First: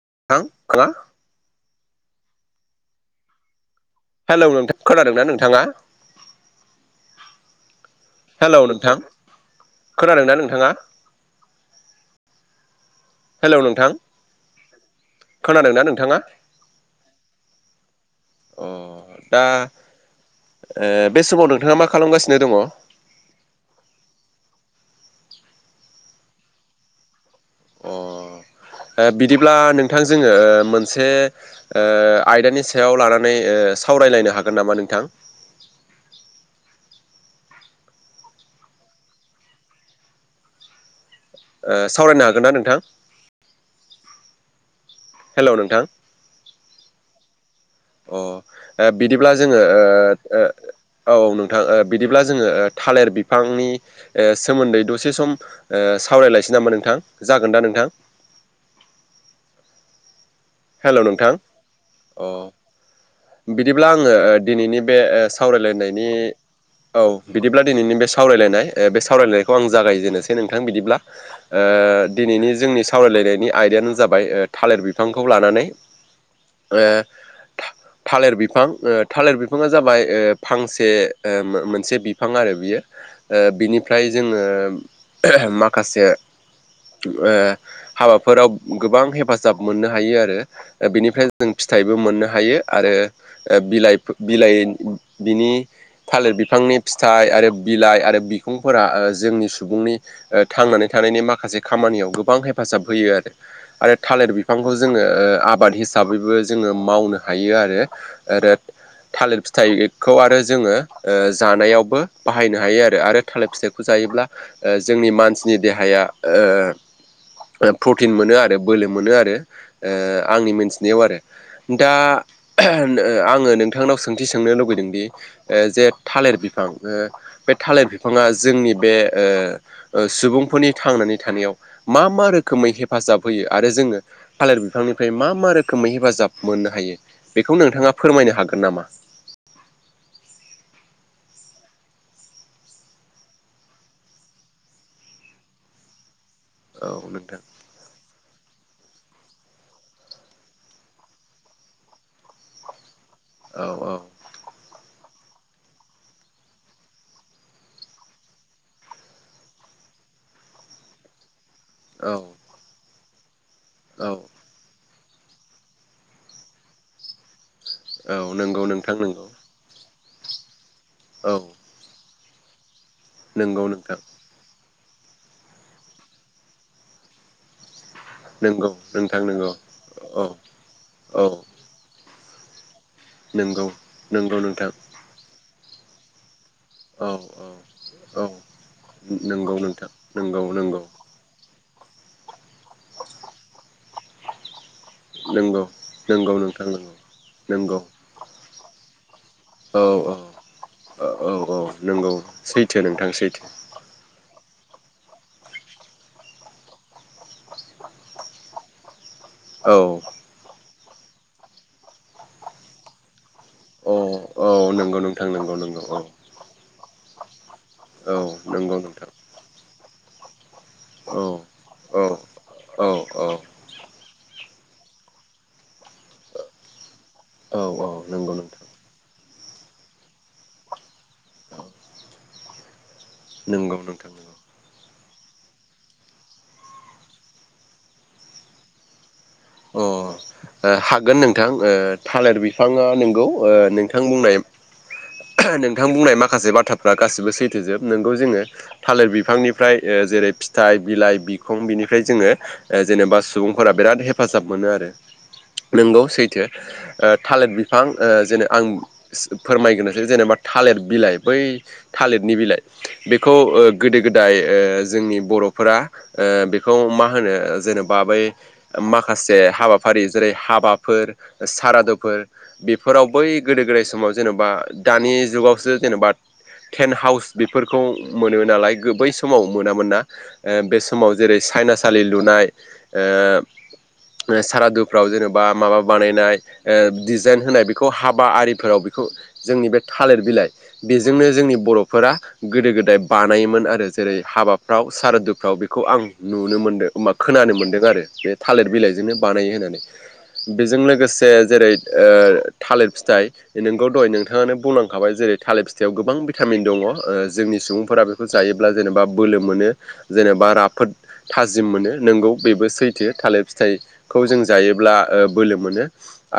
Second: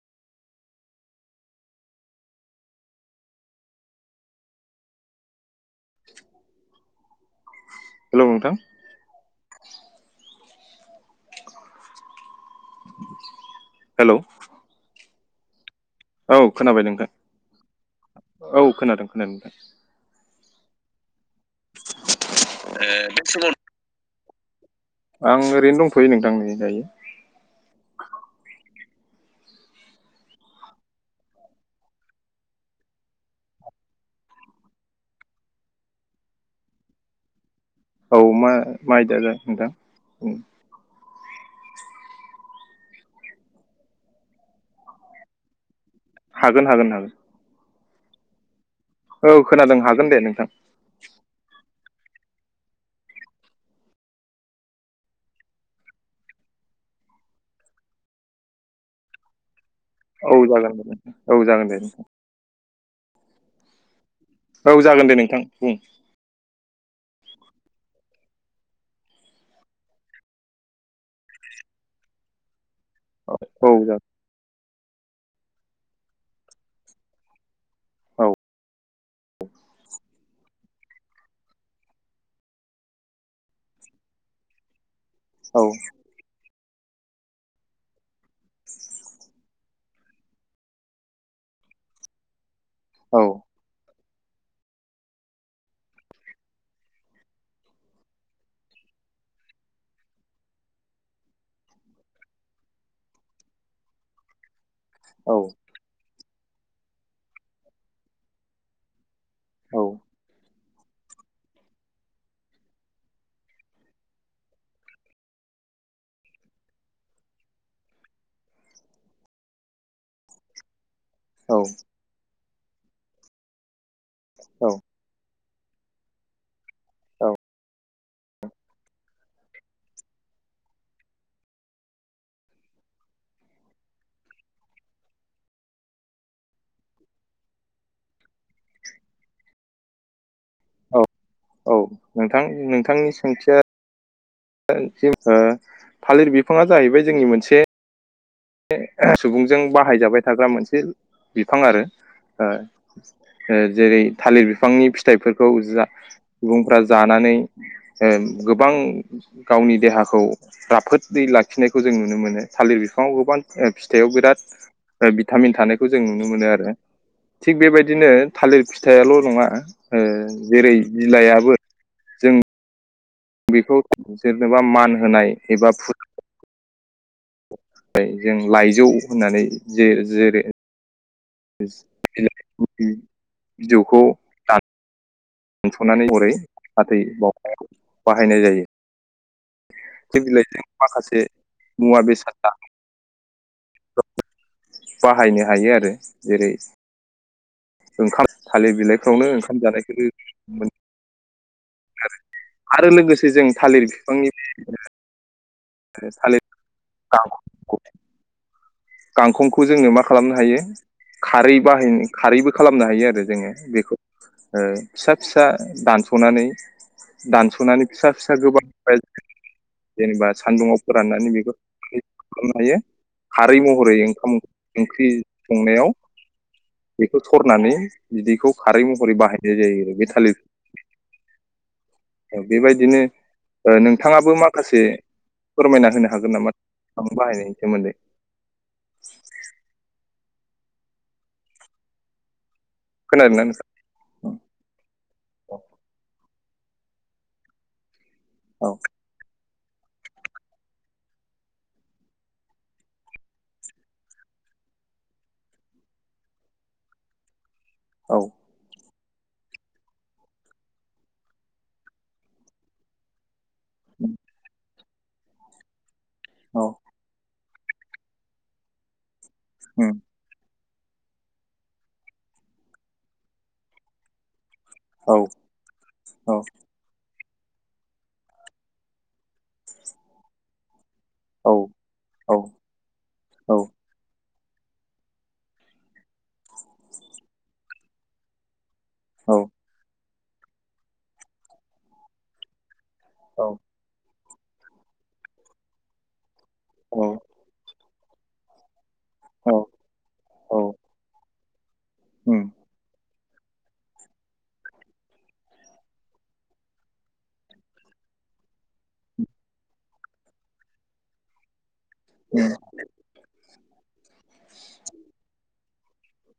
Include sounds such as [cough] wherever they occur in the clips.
[unintelligible] Hello नोंथ खोनादोंना नोंथाङा [unintelligible] हेलौ नोंथां खोनादोंना नोंथाङा हेल' नोंथां हेलौ खोनादोंना नों नोंथाङा औ खोनाबाय नोंथां औ अ खोनादों खोनादों दा नोंथां बे समाव नोंथाङा मा खालामगासिनो दङ अ [unintelligible] आं ओरैनो दंथ'यो नोंथां नै दायो अ बिदिब्ला नोंथां जोङो मोनसे आयदानि सायाव लानानै सावरायलायनो हागोन नामा नोंथां औ मा माइदाज नोंथां सावरायनो हागोन ना नोंथां हेल' नोंथां हागोन हागोन हागोन अ बिदिब्ला औ जोङो खोनादों हागोन दे नोंथां औ नोंथां बिदिब्ला जोङो थालिर बिफांनि सोमोन्दै दसे सम सावरायलायसै नामा नोंथाङा जागोन दा नोंथां औ जागोन दे हेल' नोंथां औ जागोन दे नोंथां अ बिदिब्ला आङो औ दिनैनि बे जागोन दे नोंथां बुं सावरायलायनायनि औ बिदिब्ला दिनैनि बे सावरायलायनाय बे सावरायलायनायखौ आं जागायजेनोसै नोंथां बिदिब्ला दिनैनि जोंनि सावरायलायनायनि औ आयदायानो जागोन जाबाय थालिर बिफ फांखौ लानानै औ थालिर बिफां थालिर बिफाङा जाबाय फांसे मोनसे बिफां आरो बियो बिनिफ्राय जोङो औ औ माखासे ओ हाबाफोराव गोबां हेफाजाब मोननो हायो आरो बेनिफ्राय जों फिथाइबो मोननो हायो औ आ बिलाइ बिनि थालिर बिफांनि फिथाइ आरो बिलाइ आरो बिखुंफोरा ओ ओ जोंनि सुबुंनि ओ थांनानै थानायनि माखासे खामानियाव गोबां हेफाजाब होयो आरो थालेर बिफां खौ जोङो आबाद हिसाबैबो जोङो मावनो हायो आरो थालिर फिथाइखौ आरो जोङो ओ जानायावबो बाहायनो हायो आरो आरो थालिर फिथाइखौ जायोब्ला जोंनि मानसिनि देहाया या ओ प्रथिनमोनो आरो बोलो मोनो आरो ओ आंनि मोन नायाव आरो दा आङो नोंथांनाव सोंथि सोंनो औ लुुबैदोंदि ओ जे थालिर बिफां ओ बे थालिर बिफां बिफाङा जोंनि बे ओ ओ सुबुंफोरनि थांनानै थानायाव मा मा रोखोमै हेफाजा जाब होयो आरो जोङो फालिर बिफांनिफ्राय मा मा रोखोमै हेफाजाब मोननो हायो बेखौ नोंथाङा फोरमायनो हागोन नामा? औ औ नोंथां नोंथांनि सोंथिया [unintelligible] ओ थालिर बिफाङा औ जाहैबाय जोंनि नोंथां मोनसे ने सुबुंजों बाहायजाबाय थाग्रा मोनसे बिफां आरो ओ ओ औ जेरै थालिर बिफांनि फि फिथाइफोरखौ जा सुबुंफोरा जानानै ओ गोबां गावनि देहा खौ राफोदै लाखिनायखौ जों औ नुनो मोनो थालिर बिफाङाव गोबां औ फिथाइयाव बिराद ओ भिटामिन थानायखौ जों नुनो मोनो आरो थिग बेबायदिनो औ थालिर नंगौ नोंथां फिथाइल' नंगौ नङा ओ जेरै औ बिलाइाबो नंगौ बेखौ नोंथां सोरनोबा मान होनाय एबा फु फ्राय जों नंगौ लाइजौ नोंथां होननानै नंगौ जे औ जेरै औ उम बि नंगौ नंगौ नोंथां दोनथ'नानै हरै फाथै औ दंफांङाव औ बाहायनाय जायो नंगौ नोंथां जों नंगौ बिलाइजों नंगौ माखासे मुवा बेसादा [unintelligible] बाहायनो नंगौ हायो आरो नंगौ जेरै नोंथां नंगौ नंगौ ओंखाम थालिर बिलाइफ्रावनो ओंखाम औ जानायखौ औ मो औ औ नंगौ आरो सैथो आरो नोंथां लोगोसे सैथो जों थालिर बिफांनि [unintelligible] गांखंखौ औ जोङो मा खालामनो हायो खारै बाहायनो खारैबो खालामनो हायो आरो जोङो औ बेखौ औ ओ नंगौ फिसा नोंथां फिसा नंगौ नंगौ औ दानस'नानै दानस'नानै फिसा औ फिसा गोबां नंगौ नोंथां जेनेबा सान्दुंङआव फोरानानै औ बेखौ औ औ [unintelligible] खारै महरै ओंखाम ओंख्रि संनायाव बेखौ औ सरनानै औ नंगौ बिदैखौ नोंथां खारै महरै बाहायनाय जायो आरो बे थालिरखौ बेबायदिनो ओ नंगौ नोंथां नोंथाङाबो नंगौ माखासे फोरमायना होनो हागोन नामा नोंथाङा बो बाहायनायनि सोमोन्दै ओ हागोन नोंथां ओ थालिर बि बिफाङा नोंगौ ओ नोंथां बुंनाय औ नोंथां बुंनाय मा माखासे बाथ्राफ्रा गासिबो सैथो जोब नोंगौ जोङो औ थालिर बिफांनि फ्राय ओ जेरै फिथाइ बिलाइ बिखं बिनिफ्राय जोङो ओ जेनेबा सुबुंफोरा बिराद हेफाजाब मो मोनो आरो नोंगौ सैथो ओ थालिर बिफां ओ औ जेने आं फोरमायगोरनोसै जेनेबा थालिर बिलाइ बै थालिरनि बिलाइ बेखौ ओ गोदो गोदाय ओ जोंनि बर'फोरा ओ औ बेखौ मा होनो जेनेबा बै माखासे उम हाबाफारि जेरै हाबाफोर सारादुफोर बेफोराव बै गोदो गोदाय समाव जेन'बा दानि औ जुगावसो जेनेबा औ टेन हाउस बेफोरखौ मोनो नालाय बै समाव मोनामोन ना ओ बेस समाव जेरै औ सायनासालि औ लुनाय औ ओ सारादु फ्राव जेनेबा माबा बानायनाय ओ डिजाइन होनाय बेखौ हाबा आरिफोराव बि खौ जोंनि बे थालिर बिलाइ बेजोंनो जोंनि बर'फोरा गोदो-गोदाय बानायोमोन आरो जेरै हाबाफ्राव सारादुफ्राव बेखौ आं नुनो मोन्दों औ होमबा खोनानो मोन्दों आरो बे थालिर बिलाइजोंनो बानायो औ होननानै औ बेजों लोगोसे जेरै ओ उम थालिर फिथाइ नोंगौ दहाय नोंथाङानो बुंलांखाबाय जेरै थालिर फिथाइयाव गोबां भिटामिन दङ ओ जोंनि सुबुंफोरा बेखौज जायोब्ला जेनेबा बोलो मोनो जेनेबा राफोद थाजिम मोनो नोंगौ उम बेबो सैथो थालिर फिथाइखौ जों जायोब्ला ओ बोलो मोनो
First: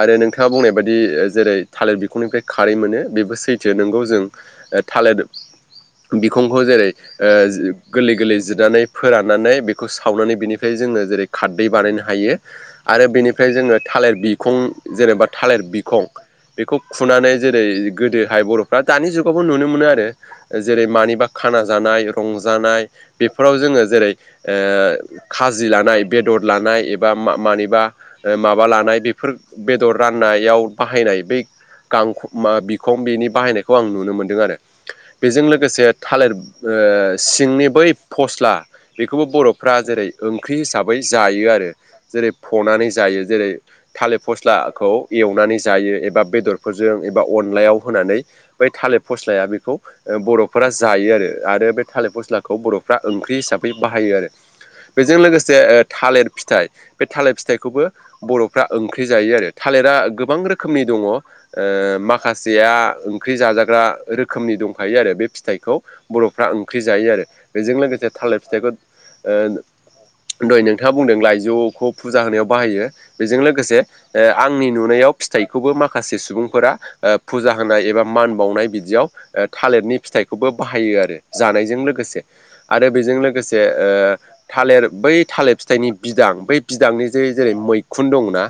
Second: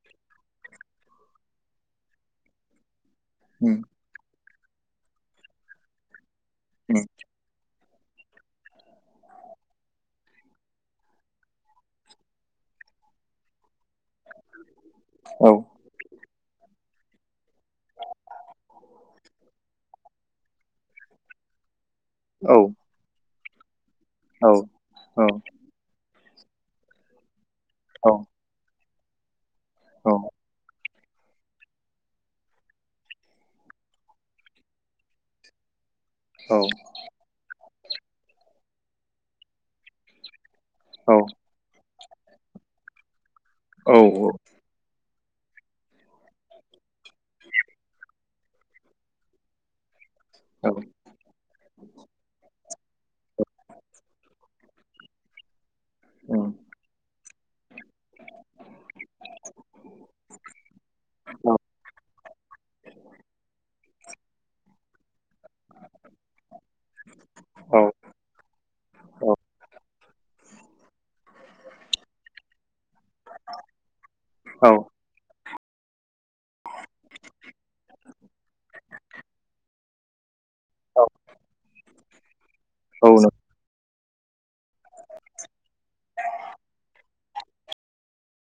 आरो नोंथाङा बुंनाय बादि जेरै थालिर बिखंनिफ्राय खारै मोनो बेबो सैथो उम नोंगौ जों ओ थालिर बिखंखौ जेरै उम ओ गोरलै-गोरलै जिरनानै फोराननानै बेखौ सावनानै बिनिफाय जोङो जेरै खारदै बानायनो हायो आरो बेनिफ्राय जोङो थालिर बिखं जेनेबा औ थालिर बिखं बेखौ खुनानै जेरै गोदोहाय बर'फ्रा दानि जुगावबो नुनो मोनो आरो जेरै मानिबा खाना जानाय औ रंजानाय बेफोराव जोङो जेरै औ ओ औ खाजि लानाय बेदर लानाय एबा मानिबा औ ओ माबा लानाय बेफोर बेदर औ राननायाव बाहायनाय बै गांख मा बिखं बेनि बाहायनायखौ आं नुनो मोन्दों आरो बेजों लोगोसे थालिर ओ सिंनि बै फ'स्ला बेखौबो बर'फ्रा जेरै ओं ख्रि हिसाबै औ जायो आरो जेरै फ'नानै जायो जेरै थालिर उम औ फ'स्लाखौ एवनानै जायो एबा बेदरफोरजों एबा अनलायाव होनानै बै थालिर फ'स्लाया बेखौ बर'फोरा जायो आरो आरो बे थालिर फ'स्लाखौ बर'फ्रा ओंख्रि हिसाबै बाहायो आरो बेजों लोगोसे ओ थालिर फिथाइ बे थालिर फिथाइ खौबो बर'फ्रा ओंख्रि जायो आरो थालिरा गोबां रोखोमनि दङ ओ माखासेया या ओंख्रि जाजाग्रा रोखोमनि दंखायो आरो बे फि थाइखौ बर'फ्रा ओंख्रि जायो आरो बेजों लोगोसे थालिर फिथाइखौ ओ दहाय नोंथाङा बुंदों लाइजौ फुजा होनायाव बाहायो बेजों लोगोसे आंनि नुनायाव फिथाइ खौबो माखासे सुबुंफोरा ओ फुजा होनाय एबा मान बावनाय बिदियाव ओ थालिरनि फिथाइ खौबो बाहायो आरो जानायजों लोगोसे आरो औ बेजों नों- लोगोसे ओ थालिर बै थालिर फिथाइनि बिदां बै बिदांनि जे जेरै मैखुन दंङना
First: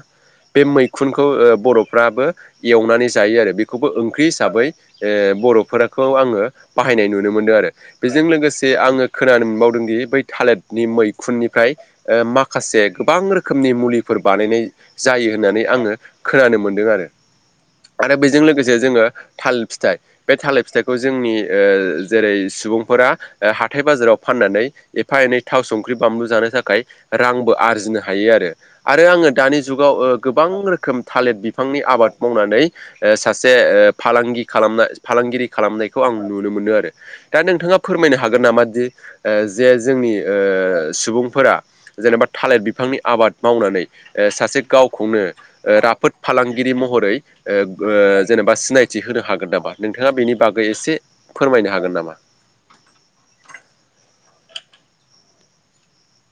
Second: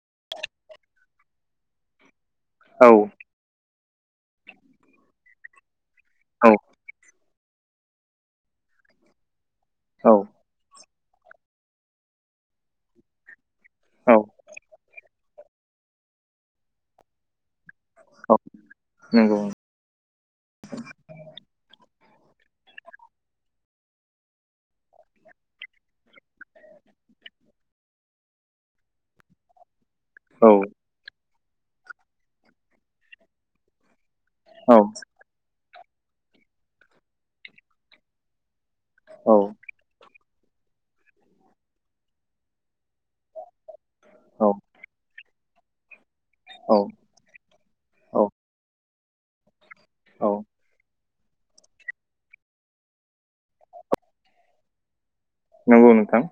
बे मैखुनखौ ओ बर'फ्राबो औ एवनानै जायो आरो बेखौबो ओंख्रि हिसाबै ओ बर'फोरखौ आङो औ बाहायनाय नुन मोनदों आरो बेजों लोगोसे आङो खोनानो मोनबावदोंदि औ बै थालिरनि मै खुननिफ्राय माखासे गोबां रोखोमनि मुलिफोर बानायनाय जायो होननानै आङो खोनानो मोनदों आरो आरो बेजों लोगोसे जोङो नंगौ थालिर फिथाइ बे थालिर फिथाइखौ जोंनि ओ जेरै सुबुंफोरा हाथाइ-बाजाराव फाननानै एफा-एनै थाव संख्रि बामलु जानो थाखाय रांबो आरजिनो हायो आरो आरो आङो दानि जुगाव ओ गोबां औ रोखोम थालिर बि फांनि आबाद मावनानै ओ सासे ओ फालांगि खालाम औ फालांगिरि खालामनाय खौ आं नुनो मोनो आरो दा नोंथाङा फोरमायनो हागोन नामा दि ओ औ जे जोंनि ओ सुबुंफोरा जेनेबा थालिर बिफांनि आबाद मावनानै ओ सासे गावखौनो राफोद फालांगिरि महरै ओ औ जेनेबा सिनाय थिहोनो हागोन नामा नोंथाङा औ बेनि बागै एसे फोरमायनो हागोन नामा नंगौ नोंथां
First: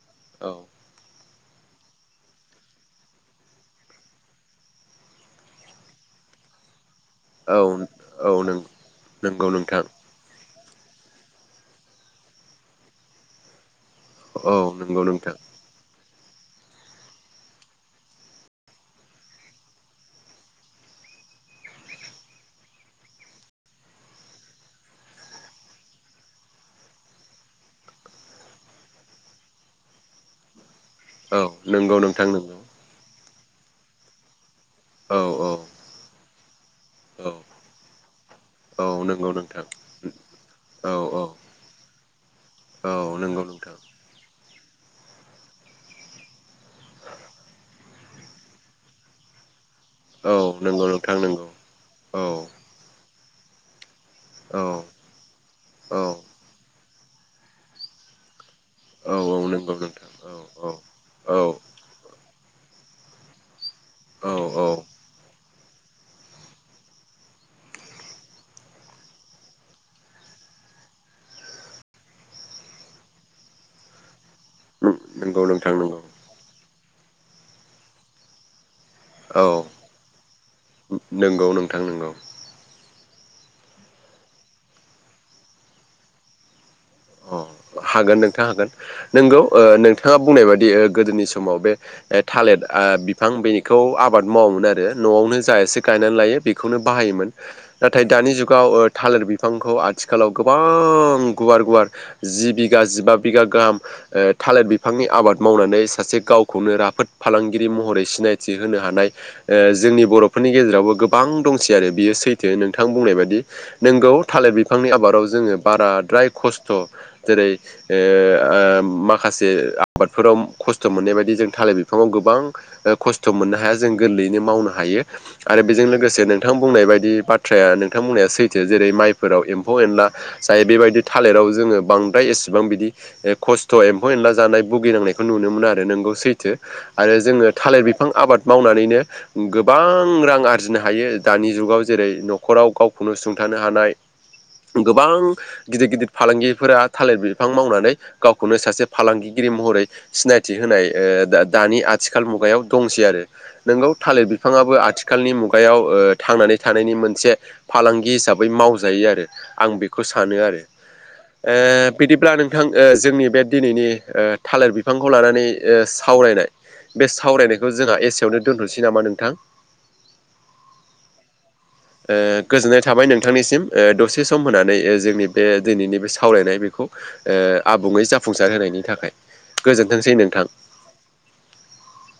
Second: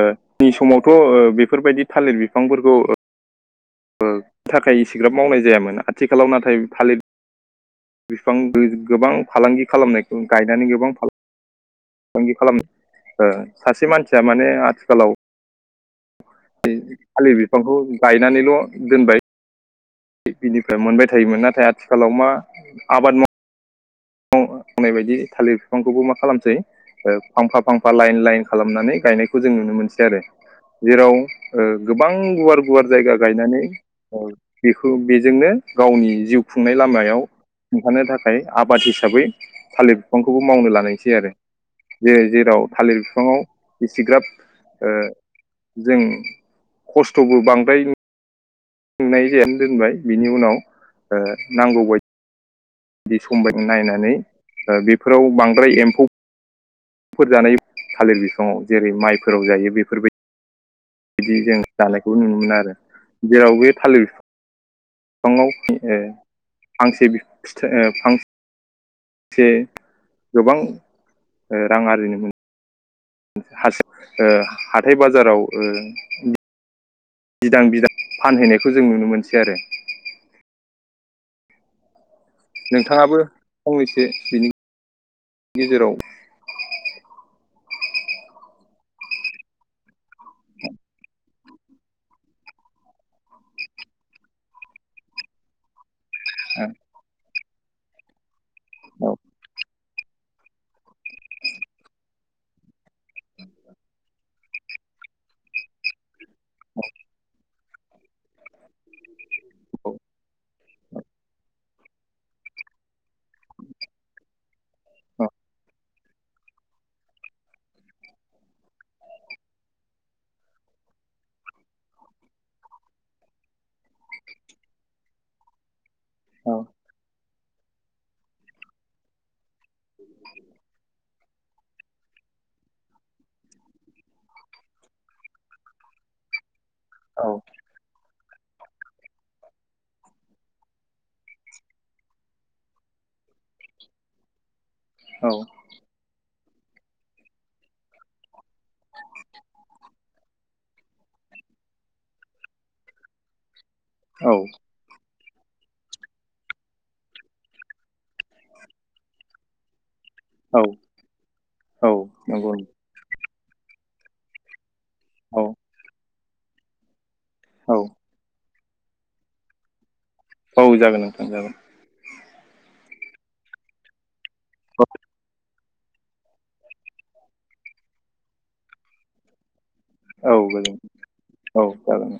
ओ औ नि समावथ' ओ बेफोरबायदि थालिर बिफांफोरखौ ओ ओ थाखाय इसेग्राब मावनाय जायामोन आथिखालाव नाथाय थालिर औ औ बिफां नों गोबां नंगौ फालांगि नोंथां खालामनायखौ गायनानै गोबां फालां फालांगि खालाम ओ सासे मानसिया माने औ नंगौ आथिखालाव नोंथां थालि थालिर बिफांखौ गायनानैल' दोनबाय बिनिफ्राय मोनबाय थायोमोन नाथाय आथिखालाव मा आबाद माव [unintelligible] फोनाय बायदि थालिर बिफांखौबो मा खालामसै फांफा फांफा लाइन लाइन खालामनानै गायनायखौ जों नुनो मोनसै आरो जेराव औ ओ नंगौ गोबां नोंथां नंगौ गुवार गुवार जायगा गायनानै बेखौ औ बेजोंनो औ गावनि जिउ खुंनाय लामायाव औ खिन्थानो थाखाय आ बाद औ हिसाबै नंगौ नोंथां थालिर बिफांखौबो मावनो औ लानायसै औ आरो जे जेराव औ थालिर नंगौ नोंथां बिफाङाव एसिग्राब ओ जों खस्थ'बो बांद्राय सोंनाय जायानो दोनबाय बिनि औ उनाव नंगौ नोंथां नंगौ नांगौ बायदि औ बि समबाय नायनानै औ बेफोराव बांद्राय एम्फौ फोर जानाय थालिर बिफाङाव जेरै औ औ माइफोराव नंगौ जायो नोंथां बेफोरबायदि औ औ बिदि औ जों जानायखौ नुनो मोनो आरो जेराव बे थालिर औ औ। बिफाङाव ओ फांसे बि फिथाय ओ‌ फां जे गोबां ओ रां आरजिनो हासि ओ हाथाय बाजाराव नंगौ ओ नोंथां नंगौ बिदां बिदां फानहैनायखौ जों नुनो मोनसै औ आरो नंगौ नोंथां नंगौ। नोंथाङाबो फंनैसो बिनि गेजेराव अ हागोन नोंथां हागोन नंगौ ओ नोंथाङा बुंनाय बायदि ओ गोदोनि समाव बे ओ थालिर ओ बिफां बेखौ आबाद मावामोन आरो न'आवनो जा एसे गायनानै लायो बेखौनो बाहायोमोन। नाथाय दानि जुगाव ओ औ थालिर बिफांखौ आथिखालाव गोबां गुवार गुवार जि बिघा जिबा बिघा गाहाम ओ थालिर बिफांनि आबाद मावनानै सासे गावखौनो राफोद फालांगिरि महरै सिनायथि होनो हानाय ओ जोंनि बर'फोरनि गेजे रावबो गोबां दंसै आरो बियो सैथो नोंथां बुंनाय बायदि नंगौ थालिर बि फांनि आबादाव जोङो बाराद्राय खस थ' जेरै ओ ओ माखासे आबादफोराव खस्थ' मोननाय बायदि जों था लिर बिफाङाव गोबां ओ खस्थ' मोननो हाया। जों गोरलैयैनो मावनो हायो आरो बेजों लोगो से नोंथां औ बुंनाय बायदि बाथ्राया नोंथां बुंनाया सैथो। जेरै माइफोराव एम फौ एनला जाय बेबायदि थालिराव जोङो बांद्राय एसेबां बिदि खस्थ' एम्फौ एनला जानाय भुगिनांनायखौ नुनो मोना आरो नंगौ सैथो। आरो औ जोङो थालिर बिफां आबाद मावनानैनो गोबां रां आरजिनो हायो दानि जुगाव जेरै न'खराव गावखौनो सुंथा नो हानाय गोबां गिदिर गिदिर फालांगिरिफोरा थालिर बिफां मावनानै गावखौनो सासे फालांगिगिरि महरै सिनायथि होनाय ओ दा-दानि आथिखाल मुगायाव दंसै आरो नंगौ थालिर औ बिफाङाबो आथि खालनि मुगायाव ओ थांनानै थानायनि मोनसे फालांगि हिसाबै मावजायो आरो आं बे खौ सानो आरो औ ओ औ बिदिब्ला नंगौ नोंथां ओ जोंनि बे दिनैनि ओ थालिर बि फांखौ लानानै औ ओ सावरायनाय बे सावरायनायखौ औ जोंहा एसेयावनो दोनथ'नोसै नामा नोंथां? औ जागोन नोंथां जागोन। ओ गोजोननाय थाबाय नोंथांनिसिम ओ दसे सम होनानै ओ जोंनि बे दिनैनि बे सावरायनाय बेखौ ओ आबुङै जाफुंसार होनायनि थाखाय। गोजोनथोंसै औ नोंथां। गोजोन औ जागोन।